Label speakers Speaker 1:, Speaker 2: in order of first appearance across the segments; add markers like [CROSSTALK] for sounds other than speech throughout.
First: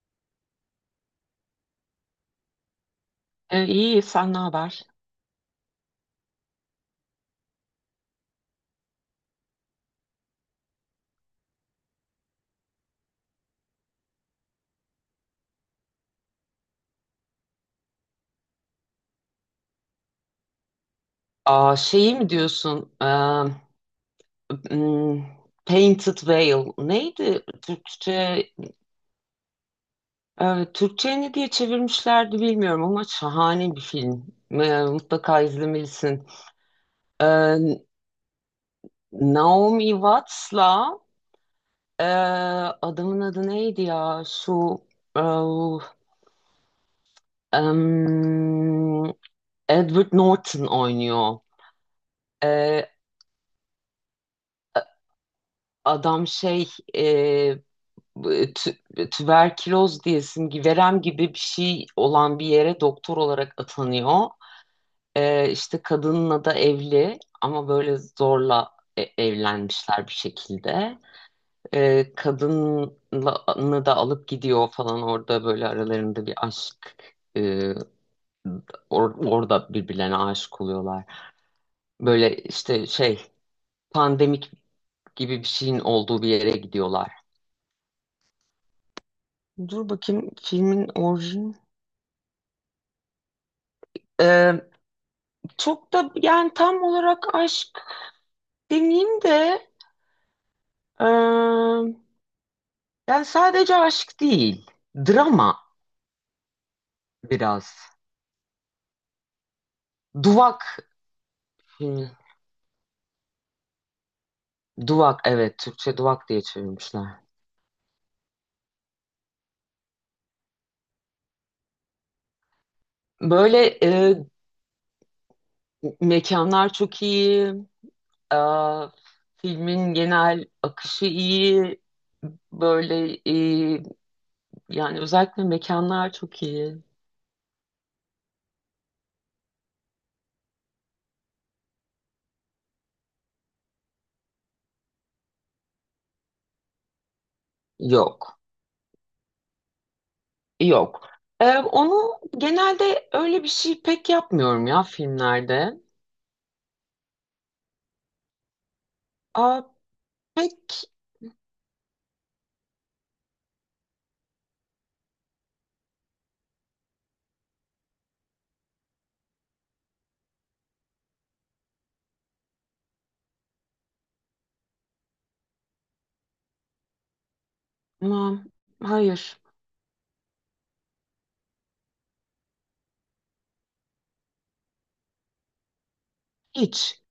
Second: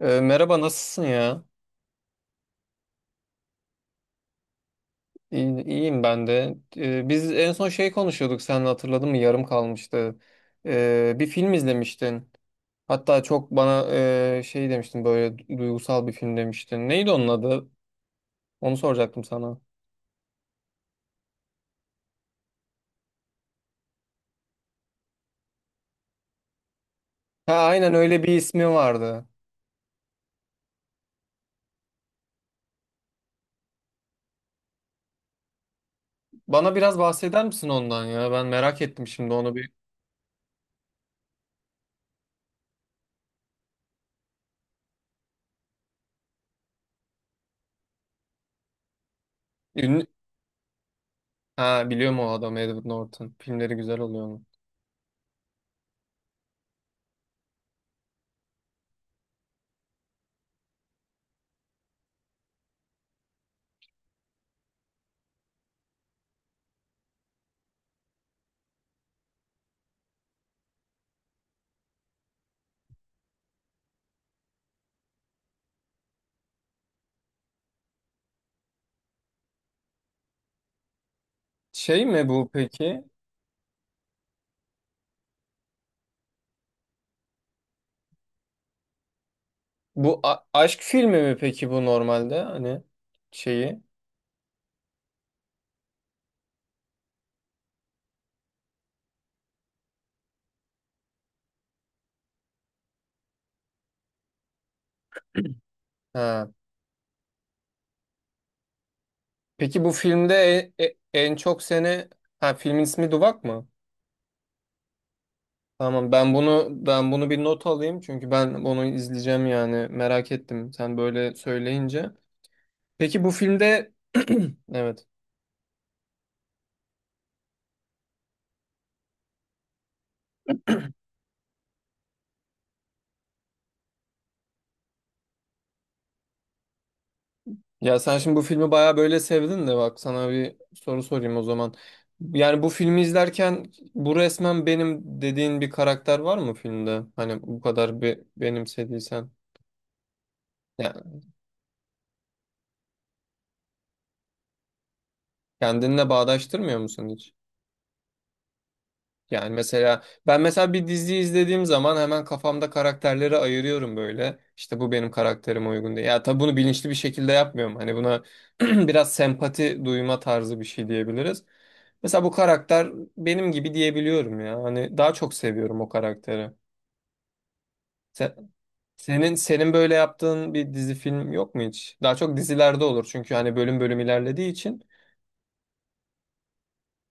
Speaker 1: Merhaba nasılsın ya?
Speaker 2: İyi, sen ne haber?
Speaker 1: İyi, iyiyim ben de. Biz en son şey konuşuyorduk, sen hatırladın mı? Yarım kalmıştı. Bir film izlemiştin. Hatta çok bana şey demiştin, böyle duygusal bir film demiştin. Neydi onun adı? Onu soracaktım sana.
Speaker 2: Aa, şeyi mi diyorsun? M, Painted Veil. Neydi
Speaker 1: Ha, aynen öyle bir
Speaker 2: Türkçe?
Speaker 1: ismi vardı.
Speaker 2: Türkçe'ye ne diye çevirmişlerdi bilmiyorum ama şahane bir film. Mutlaka izlemelisin.
Speaker 1: Bana biraz bahseder
Speaker 2: Ee,
Speaker 1: misin ondan ya? Ben merak ettim şimdi onu bir.
Speaker 2: Naomi Watts'la ee, adamın adı neydi ya? Ee, em,
Speaker 1: Ünlü...
Speaker 2: Edward Norton oynuyor.
Speaker 1: Ha, biliyorum o adamı, Edward
Speaker 2: Ee,
Speaker 1: Norton. Filmleri güzel oluyor onun.
Speaker 2: Adam e, tüberküloz diyesin gibi verem gibi bir şey olan bir yere doktor olarak atanıyor. İşte kadınla da evli ama böyle zorla evlenmişler bir şekilde. Kadını da alıp gidiyor falan, orada böyle aralarında bir aşk, e, orada birbirlerine aşık oluyorlar.
Speaker 1: Şey mi
Speaker 2: Böyle
Speaker 1: bu
Speaker 2: işte
Speaker 1: peki?
Speaker 2: şey pandemik gibi bir şeyin olduğu bir yere gidiyorlar. Dur
Speaker 1: Bu
Speaker 2: bakayım
Speaker 1: aşk
Speaker 2: filmin
Speaker 1: filmi mi
Speaker 2: orijin.
Speaker 1: peki, bu normalde hani şeyi?
Speaker 2: Çok da yani tam olarak aşk demeyeyim de, eee, yani sadece aşk değil. Drama
Speaker 1: Ha.
Speaker 2: biraz.
Speaker 1: Peki bu filmde
Speaker 2: Duvak.
Speaker 1: en çok seni,
Speaker 2: Hmm,
Speaker 1: ha filmin ismi Duvak mı?
Speaker 2: Duvak, evet, Türkçe
Speaker 1: Tamam,
Speaker 2: duvak
Speaker 1: ben
Speaker 2: diye
Speaker 1: bunu ben
Speaker 2: çevirmişler.
Speaker 1: bunu bir not alayım, çünkü ben bunu izleyeceğim, yani merak ettim sen böyle söyleyince. Peki bu
Speaker 2: Böyle
Speaker 1: filmde [CLEARS THROAT] evet.
Speaker 2: Mekanlar çok iyi. eee, Filmin genel akışı iyi. Böyle Yani özellikle mekanlar çok iyi.
Speaker 1: Ya sen şimdi bu filmi bayağı böyle sevdin de, bak sana bir soru sorayım o zaman. Yani bu filmi izlerken bu resmen benim dediğin bir karakter var mı filmde? Hani bu kadar
Speaker 2: Yok.
Speaker 1: benimsediysen. Ya,
Speaker 2: Yok. Onu genelde öyle bir şey pek yapmıyorum ya filmlerde.
Speaker 1: kendinle bağdaştırmıyor musun hiç? Yani
Speaker 2: Aa,
Speaker 1: mesela ben
Speaker 2: pek
Speaker 1: mesela bir dizi izlediğim zaman hemen kafamda karakterleri ayırıyorum böyle. İşte bu benim karakterime uygun diye. Ya tabii bunu bilinçli bir şekilde yapmıyorum. Hani buna [CLEARS THROAT] biraz sempati duyma tarzı bir şey diyebiliriz. Mesela bu karakter benim gibi diyebiliyorum ya. Hani daha çok seviyorum o karakteri. Se-
Speaker 2: ama
Speaker 1: senin
Speaker 2: hayır.
Speaker 1: senin böyle yaptığın bir dizi film yok mu hiç? Daha çok dizilerde olur, çünkü hani bölüm bölüm ilerlediği için.
Speaker 2: Hiç.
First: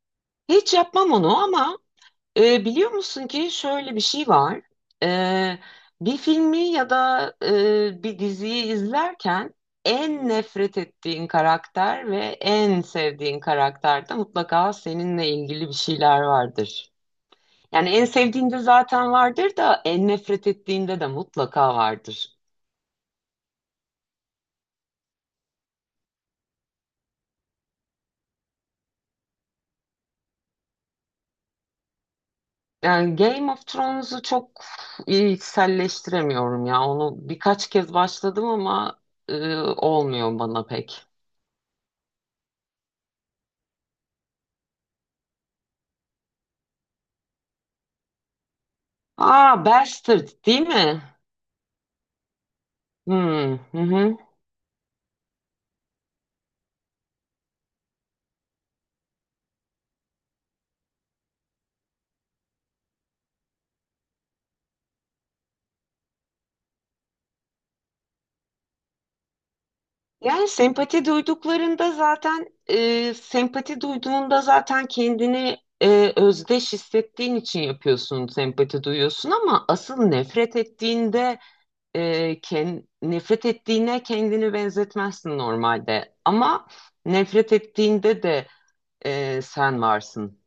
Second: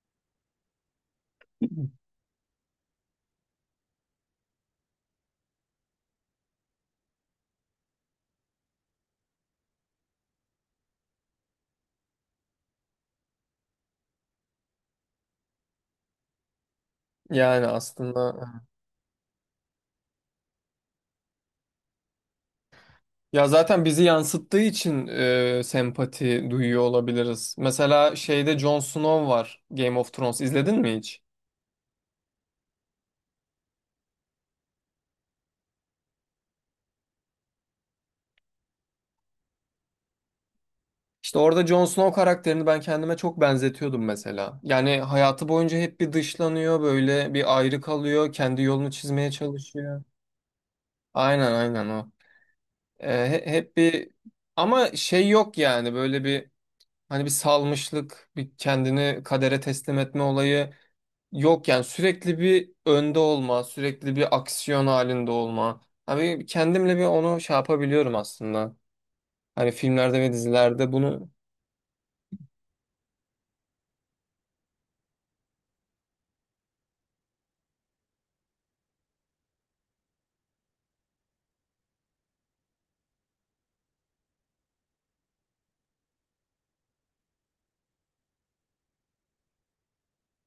Speaker 2: Hiç yapmam onu ama
Speaker 1: [CLEARS THROAT]
Speaker 2: biliyor musun ki şöyle bir şey var. Ee, Bir filmi ya da bir diziyi izlerken en nefret ettiğin karakter ve en sevdiğin karakterde mutlaka seninle ilgili bir şeyler vardır.
Speaker 1: Yani
Speaker 2: Yani en
Speaker 1: aslında,
Speaker 2: sevdiğinde zaten vardır da en nefret ettiğinde de mutlaka vardır.
Speaker 1: ya zaten bizi yansıttığı için sempati duyuyor olabiliriz. Mesela şeyde Jon Snow var, Game of Thrones izledin mi hiç?
Speaker 2: Yani Game of Thrones'u çok içselleştiremiyorum ya. Onu birkaç kez başladım ama olmuyor bana pek.
Speaker 1: İşte orada Jon Snow karakterini ben kendime çok benzetiyordum mesela. Yani hayatı boyunca hep bir dışlanıyor, böyle bir ayrı kalıyor, kendi yolunu çizmeye
Speaker 2: Aa,
Speaker 1: çalışıyor.
Speaker 2: Bastard değil mi?
Speaker 1: Aynen aynen o.
Speaker 2: Hmm,
Speaker 1: Hep
Speaker 2: hı
Speaker 1: bir,
Speaker 2: hı.
Speaker 1: ama şey yok yani, böyle bir, hani bir salmışlık, bir kendini kadere teslim etme olayı. Yok yani, sürekli bir önde olma, sürekli bir aksiyon halinde olma. Abi kendimle bir onu şey yapabiliyorum aslında. Hani filmlerde ve
Speaker 2: Yani
Speaker 1: dizilerde
Speaker 2: sempati
Speaker 1: bunu,
Speaker 2: duyduklarında zaten sempati duyduğunda zaten kendini özdeş hissettiğin için yapıyorsun, sempati duyuyorsun, ama asıl nefret ettiğinde nefret ettiğine kendini benzetmezsin normalde. Ama nefret ettiğinde de sen varsın.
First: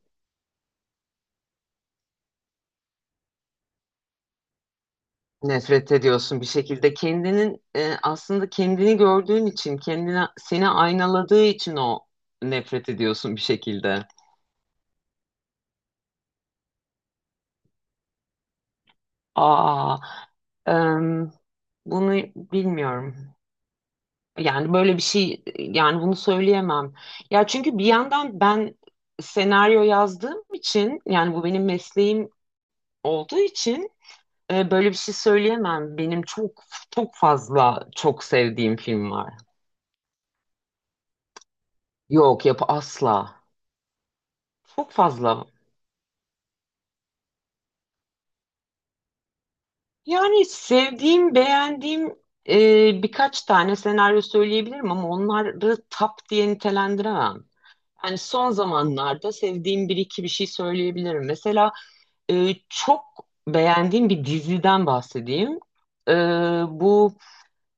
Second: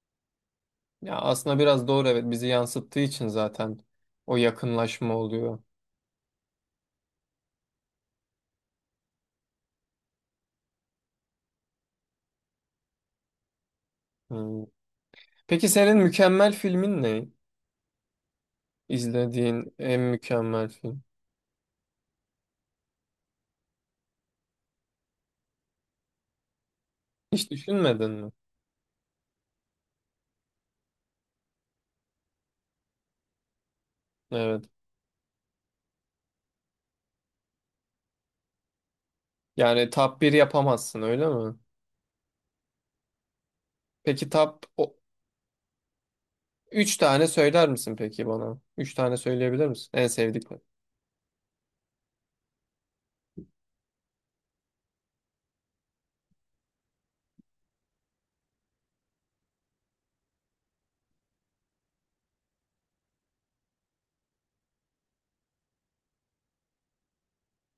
Speaker 1: ya aslında biraz doğru, evet, bizi yansıttığı için zaten o yakınlaşma oluyor.
Speaker 2: Nefret ediyorsun bir şekilde. Kendinin aslında kendini gördüğün için, kendine seni aynaladığı için o nefret ediyorsun bir şekilde.
Speaker 1: Hmm. Peki senin mükemmel filmin ne? İzlediğin
Speaker 2: Aa,
Speaker 1: en mükemmel film.
Speaker 2: em, Bunu bilmiyorum. Yani böyle bir şey, yani bunu söyleyemem. Ya
Speaker 1: Hiç
Speaker 2: çünkü bir
Speaker 1: düşünmedin mi?
Speaker 2: yandan ben senaryo yazdığım için, yani bu benim mesleğim olduğu için
Speaker 1: Evet.
Speaker 2: böyle bir şey söyleyemem. Benim çok çok fazla çok sevdiğim film var.
Speaker 1: Yani top 1 yapamazsın öyle mi?
Speaker 2: Yok, yapı asla.
Speaker 1: Peki top
Speaker 2: Çok
Speaker 1: o,
Speaker 2: fazla.
Speaker 1: üç tane söyler misin peki bana? Üç tane söyleyebilir misin? En
Speaker 2: Yani
Speaker 1: sevdiklerin.
Speaker 2: sevdiğim, beğendiğim, e, birkaç tane senaryo söyleyebilirim ama onları top diye nitelendiremem. Yani son zamanlarda sevdiğim bir iki bir şey söyleyebilirim. Mesela çok beğendiğim bir diziden bahsedeyim. E, Bu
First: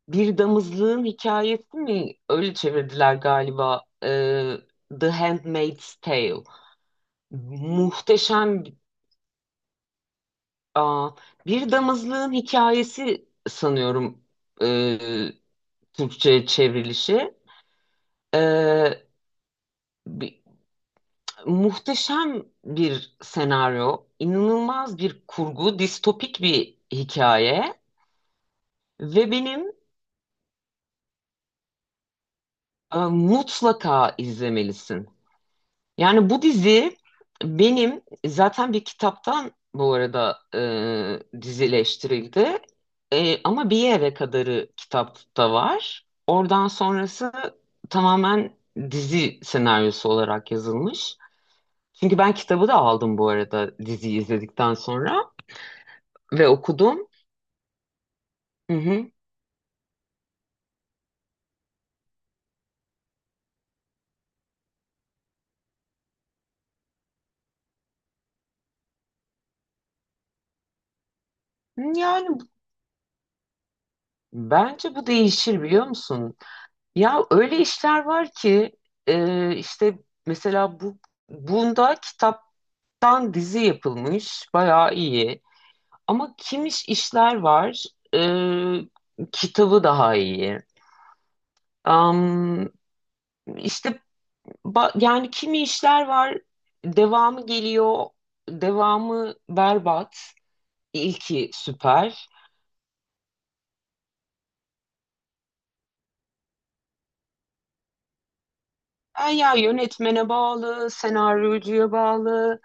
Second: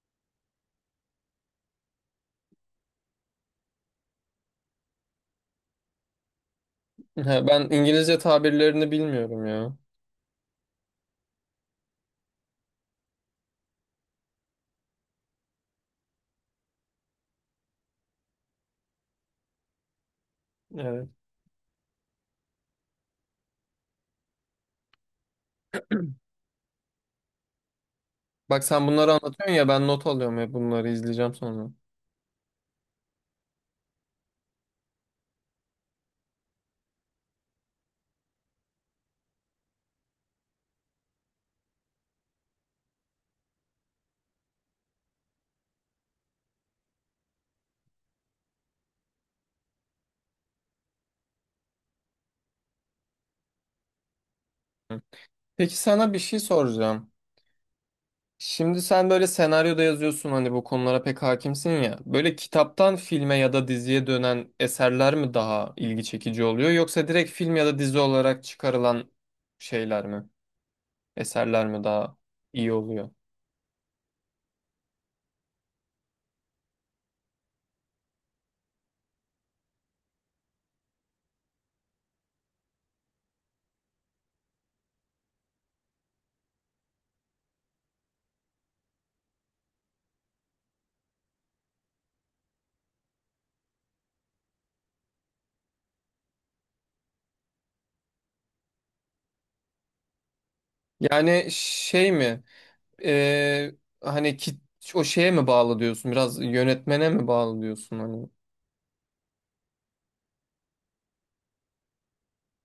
Speaker 2: Bir damızlığın hikayesi mi? Öyle çevirdiler galiba. The Handmaid's Tale.
Speaker 1: He, ben İngilizce
Speaker 2: Muhteşem.
Speaker 1: tabirlerini bilmiyorum ya.
Speaker 2: Aa, bir damızlığın hikayesi sanıyorum ee, Türkçe'ye çevrilişi. Ee, bi-
Speaker 1: Evet.
Speaker 2: Muhteşem bir senaryo, inanılmaz bir kurgu, distopik bir hikaye
Speaker 1: Bak sen bunları
Speaker 2: ve
Speaker 1: anlatıyorsun ya,
Speaker 2: benim,
Speaker 1: ben not alıyorum ya, bunları izleyeceğim sonra.
Speaker 2: mutlaka izlemelisin. Yani bu dizi benim zaten bir kitaptan, bu arada, dizileştirildi. E, ama bir yere kadarı kitapta var. Oradan sonrası tamamen dizi senaryosu olarak yazılmış. Çünkü ben kitabı da aldım bu arada diziyi izledikten
Speaker 1: Hı.
Speaker 2: sonra
Speaker 1: Peki sana bir şey
Speaker 2: ve okudum.
Speaker 1: soracağım.
Speaker 2: Hı
Speaker 1: Şimdi sen
Speaker 2: hı.
Speaker 1: böyle senaryoda yazıyorsun, hani bu konulara pek hakimsin ya. Böyle kitaptan filme ya da diziye dönen eserler mi daha ilgi çekici oluyor, yoksa direkt film ya da dizi olarak çıkarılan şeyler mi? Eserler mi daha
Speaker 2: Yani
Speaker 1: iyi oluyor?
Speaker 2: bence bu değişir, biliyor musun? Ya öyle işler var ki işte mesela bunda kitap Dan dizi yapılmış, bayağı iyi. Ama Kimiş işler var, kitabı daha iyi. Am, işte yani kimi işler var. Devamı geliyor. Devamı berbat,
Speaker 1: Yani
Speaker 2: ilki
Speaker 1: şey
Speaker 2: süper.
Speaker 1: mi? Ee, Hani ki, o şeye mi bağlı diyorsun? Biraz yönetmene mi bağlı diyorsun hani?
Speaker 2: Ha, ya yönetmene bağlı, senaryocuya bağlı,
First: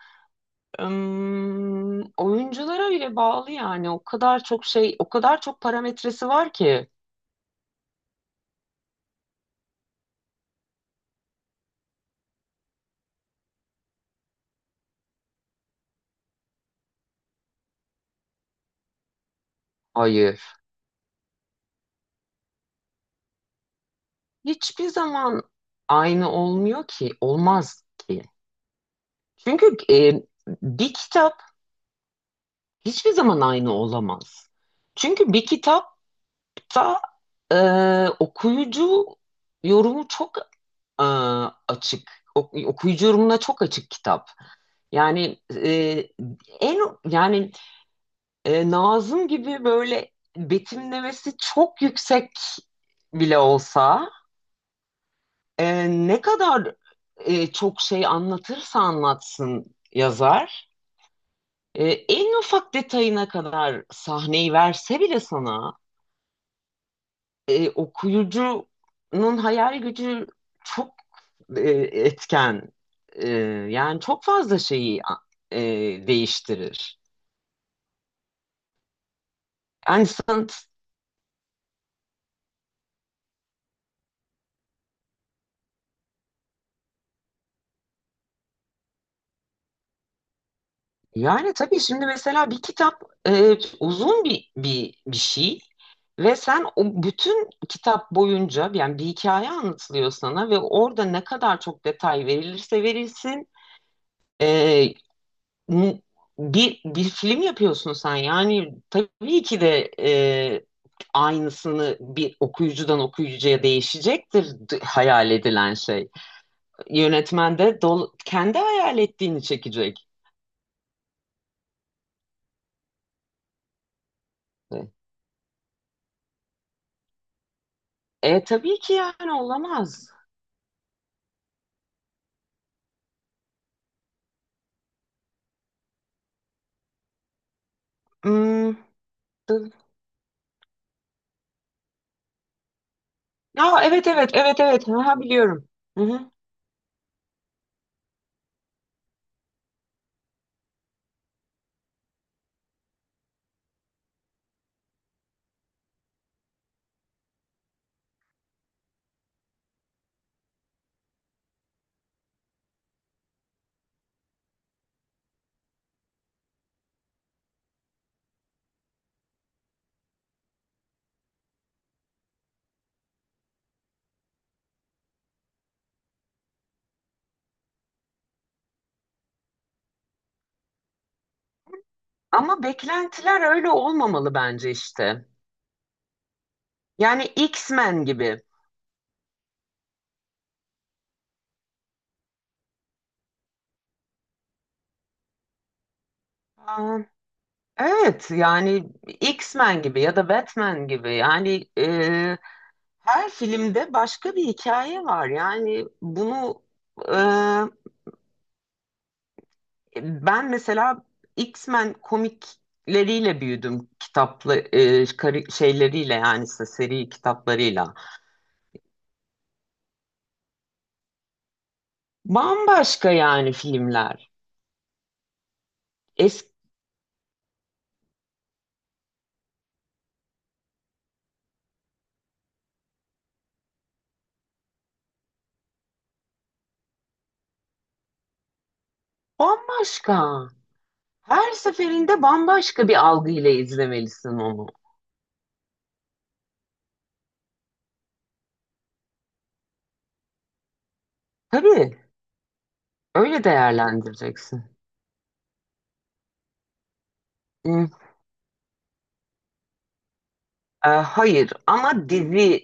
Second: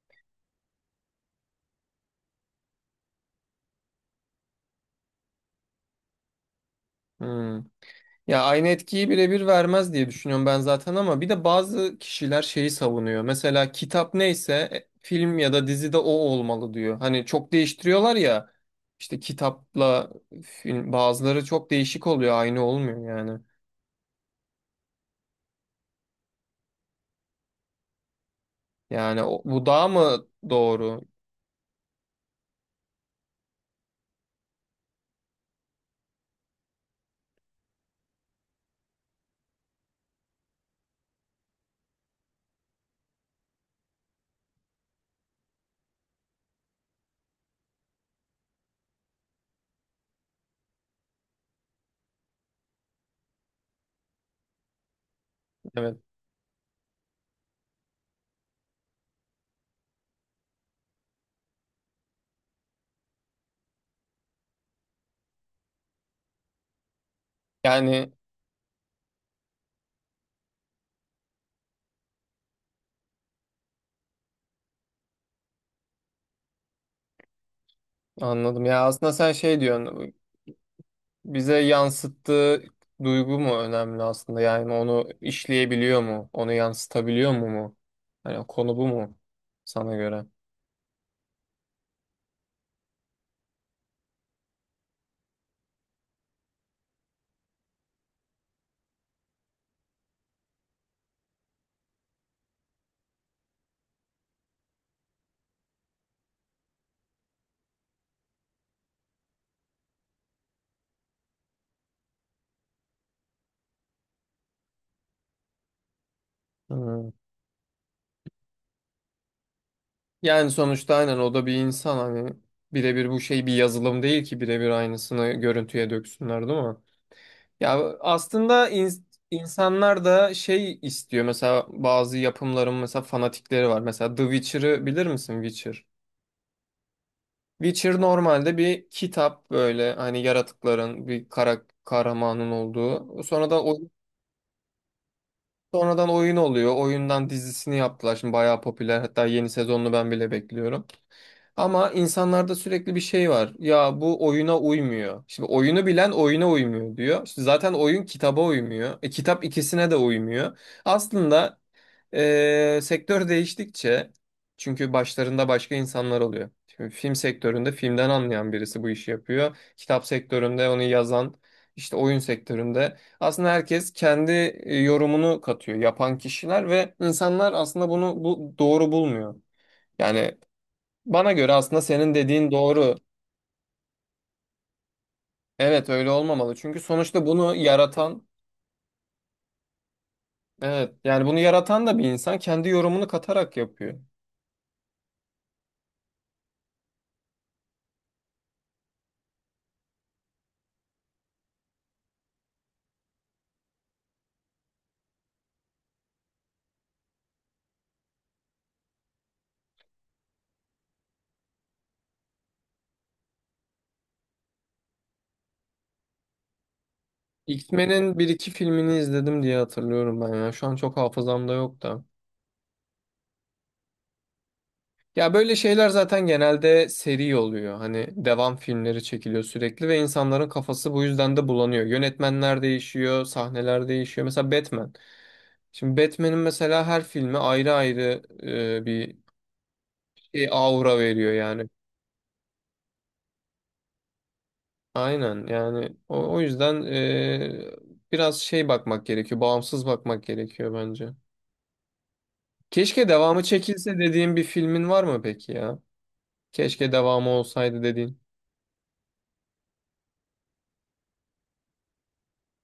Speaker 2: oyunculara bile bağlı yani. O kadar çok şey, o kadar çok parametresi var ki.
Speaker 1: Hmm. Ya aynı etkiyi birebir vermez diye düşünüyorum ben zaten, ama bir de bazı kişiler şeyi savunuyor. Mesela kitap neyse film ya da dizide o olmalı diyor. Hani çok değiştiriyorlar ya, işte kitapla
Speaker 2: Hayır.
Speaker 1: film bazıları çok değişik oluyor, aynı olmuyor yani.
Speaker 2: Hiçbir zaman aynı olmuyor ki, olmaz ki.
Speaker 1: Yani o- bu
Speaker 2: Çünkü
Speaker 1: daha mı
Speaker 2: bir
Speaker 1: doğru?
Speaker 2: kitap hiçbir zaman aynı olamaz. Çünkü bir kitapta e, okuyucu yorumu çok e, açık. Okuyucu yorumuna çok açık kitap. Yani e, en yani e, Nazım gibi böyle betimlemesi çok yüksek bile olsa,
Speaker 1: Evet.
Speaker 2: ne kadar çok şey anlatırsa anlatsın yazar, en ufak detayına kadar sahneyi verse bile sana,
Speaker 1: Yani
Speaker 2: okuyucunun hayal gücü çok e, etken. E, Yani çok fazla şeyi e, değiştirir.
Speaker 1: anladım ya, aslında sen şey
Speaker 2: Yani
Speaker 1: diyorsun,
Speaker 2: sanat.
Speaker 1: bize yansıttığı duygu mu önemli aslında? Yani onu işleyebiliyor mu? Onu yansıtabiliyor mu? Hani konu bu mu sana göre?
Speaker 2: Yani tabii şimdi mesela bir kitap, uzun bir, bir şey, ve sen o bütün kitap boyunca, yani bir hikaye anlatılıyor sana ve orada ne kadar çok detay verilirse verilsin, e, n- bir film yapıyorsun sen, yani tabii ki de aynısını, bir okuyucudan okuyucuya değişecektir hayal edilen şey.
Speaker 1: Hmm.
Speaker 2: Yönetmen de kendi hayal ettiğini çekecek.
Speaker 1: Yani sonuçta aynen o da bir insan, hani birebir bu şey bir yazılım değil ki birebir aynısını görüntüye döksünler, değil mi? Ya
Speaker 2: E
Speaker 1: aslında
Speaker 2: tabii ki yani
Speaker 1: insanlar
Speaker 2: olamaz.
Speaker 1: da şey istiyor, mesela bazı yapımların mesela fanatikleri var. Mesela The Witcher'ı bilir misin, Witcher? Witcher normalde
Speaker 2: Hmm,
Speaker 1: bir kitap,
Speaker 2: dı-
Speaker 1: böyle hani yaratıkların, bir kara, kahramanın olduğu.
Speaker 2: Ya evet, evet, evet, evet, ha, biliyorum. Hı
Speaker 1: Sonradan
Speaker 2: hı.
Speaker 1: oyun oluyor. Oyundan dizisini yaptılar. Şimdi bayağı popüler. Hatta yeni sezonunu ben bile bekliyorum. Ama insanlarda sürekli bir şey var. Ya bu oyuna uymuyor. Şimdi oyunu bilen oyuna uymuyor diyor. İşte zaten oyun kitaba uymuyor. E, kitap ikisine de uymuyor. Aslında sektör değiştikçe, çünkü başlarında başka insanlar oluyor. Şimdi film sektöründe filmden anlayan birisi bu işi yapıyor. Kitap sektöründe onu yazan, işte oyun sektöründe. Aslında herkes kendi yorumunu katıyor yapan kişiler, ve insanlar aslında bunu, bu doğru bulmuyor. Yani bana göre aslında senin dediğin
Speaker 2: Ama
Speaker 1: doğru.
Speaker 2: beklentiler öyle olmamalı bence işte.
Speaker 1: Evet, öyle olmamalı. Çünkü sonuçta
Speaker 2: Yani
Speaker 1: bunu
Speaker 2: X-Men
Speaker 1: yaratan,
Speaker 2: gibi.
Speaker 1: evet yani bunu yaratan da bir insan, kendi yorumunu katarak yapıyor.
Speaker 2: Aa, evet, yani X-Men gibi ya da Batman gibi. Yani her filmde başka bir hikaye var. Yani bunu, e, ben mesela X-Men komikleriyle büyüdüm, kitaplı şeyleriyle, yani işte seri kitaplarıyla.
Speaker 1: X-Men'in bir iki filmini izledim diye hatırlıyorum ben ya. Şu an çok hafızamda yok da.
Speaker 2: Bambaşka yani filmler.
Speaker 1: Ya böyle şeyler zaten
Speaker 2: Eski
Speaker 1: genelde seri oluyor. Hani devam filmleri çekiliyor sürekli, ve insanların kafası bu yüzden de bulanıyor. Yönetmenler değişiyor, sahneler değişiyor. Mesela Batman. Şimdi Batman'in mesela her filmi ayrı ayrı bir şey,
Speaker 2: bambaşka.
Speaker 1: aura veriyor
Speaker 2: Her
Speaker 1: yani.
Speaker 2: seferinde bambaşka bir algıyla izlemelisin onu.
Speaker 1: Aynen yani, o yüzden biraz şey bakmak gerekiyor, bağımsız bakmak gerekiyor bence.
Speaker 2: Tabii
Speaker 1: Keşke devamı
Speaker 2: öyle
Speaker 1: çekilse dediğim bir
Speaker 2: değerlendireceksin.
Speaker 1: filmin var mı peki ya? Keşke devamı olsaydı
Speaker 2: Hmm,
Speaker 1: dediğin.
Speaker 2: hayır ama dizi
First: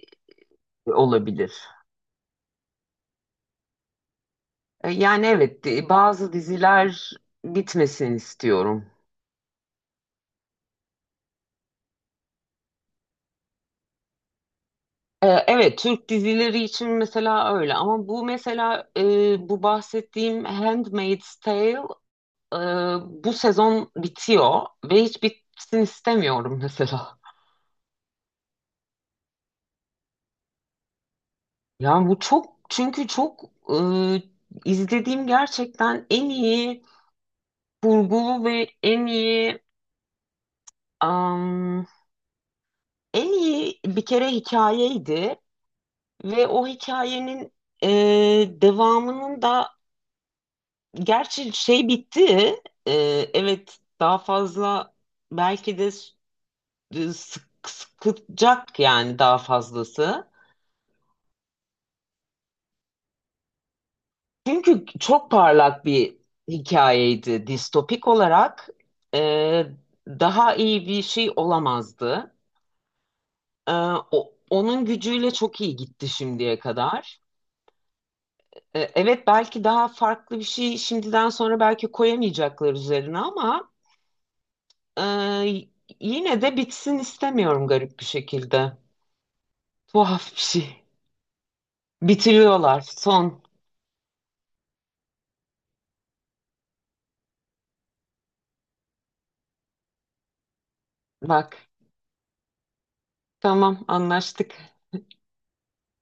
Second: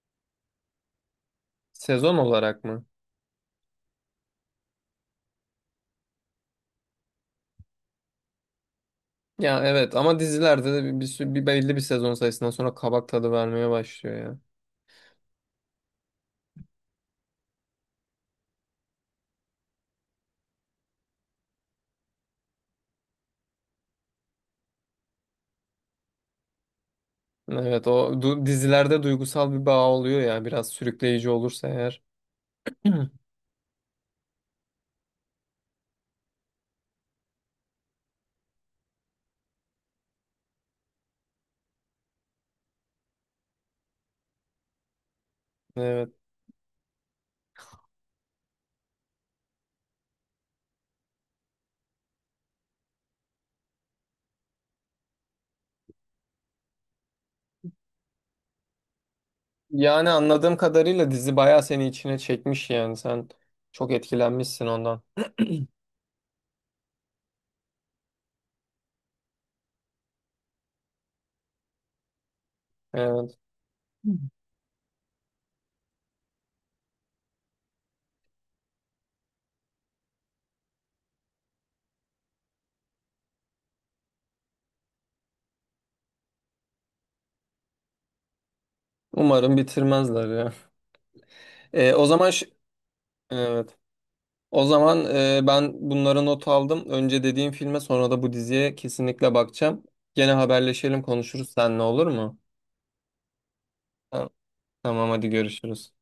Speaker 2: olabilir.
Speaker 1: Sezon olarak mı?
Speaker 2: Yani evet, bazı diziler bitmesin istiyorum.
Speaker 1: Ya evet, ama dizilerde de bir belli bir sezon sayısından sonra kabak tadı vermeye başlıyor ya.
Speaker 2: E, evet, Türk dizileri için mesela öyle ama bu mesela, bu bahsettiğim Handmaid's Tale, e, bu sezon bitiyor ve hiç bitsin istemiyorum mesela.
Speaker 1: Evet, dizilerde duygusal bir bağ oluyor ya, biraz sürükleyici olursa eğer.
Speaker 2: Yani bu çok, çünkü
Speaker 1: [CLEARS THROAT]
Speaker 2: çok, e, izlediğim gerçekten en iyi kurgulu ve en iyi, am, en iyi bir kere hikayeydi
Speaker 1: Evet.
Speaker 2: ve o hikayenin e, devamının da, gerçi şey, bitti. E, evet, daha fazla belki de sıkacak, yani daha
Speaker 1: Yani
Speaker 2: fazlası.
Speaker 1: anladığım kadarıyla dizi bayağı seni içine çekmiş, yani sen çok etkilenmişsin
Speaker 2: Çünkü
Speaker 1: ondan.
Speaker 2: çok parlak bir hikayeydi. Distopik olarak e, daha iyi bir şey olamazdı.
Speaker 1: Evet.
Speaker 2: E, Onun gücüyle çok iyi gitti şimdiye kadar. E, evet, belki daha farklı bir şey şimdiden sonra belki koyamayacaklar üzerine ama e, yine de bitsin istemiyorum, garip bir şekilde.
Speaker 1: Umarım bitirmezler
Speaker 2: Tuhaf bir
Speaker 1: ya. [LAUGHS]
Speaker 2: şey.
Speaker 1: O zaman
Speaker 2: Bitiriyorlar. Son.
Speaker 1: evet. O zaman ben bunları not aldım. Önce dediğim filme, sonra da bu diziye kesinlikle bakacağım. Gene haberleşelim, konuşuruz
Speaker 2: Bak.
Speaker 1: seninle, olur mu?
Speaker 2: Tamam,
Speaker 1: Tamam
Speaker 2: anlaştık.
Speaker 1: tamam, hadi görüşürüz.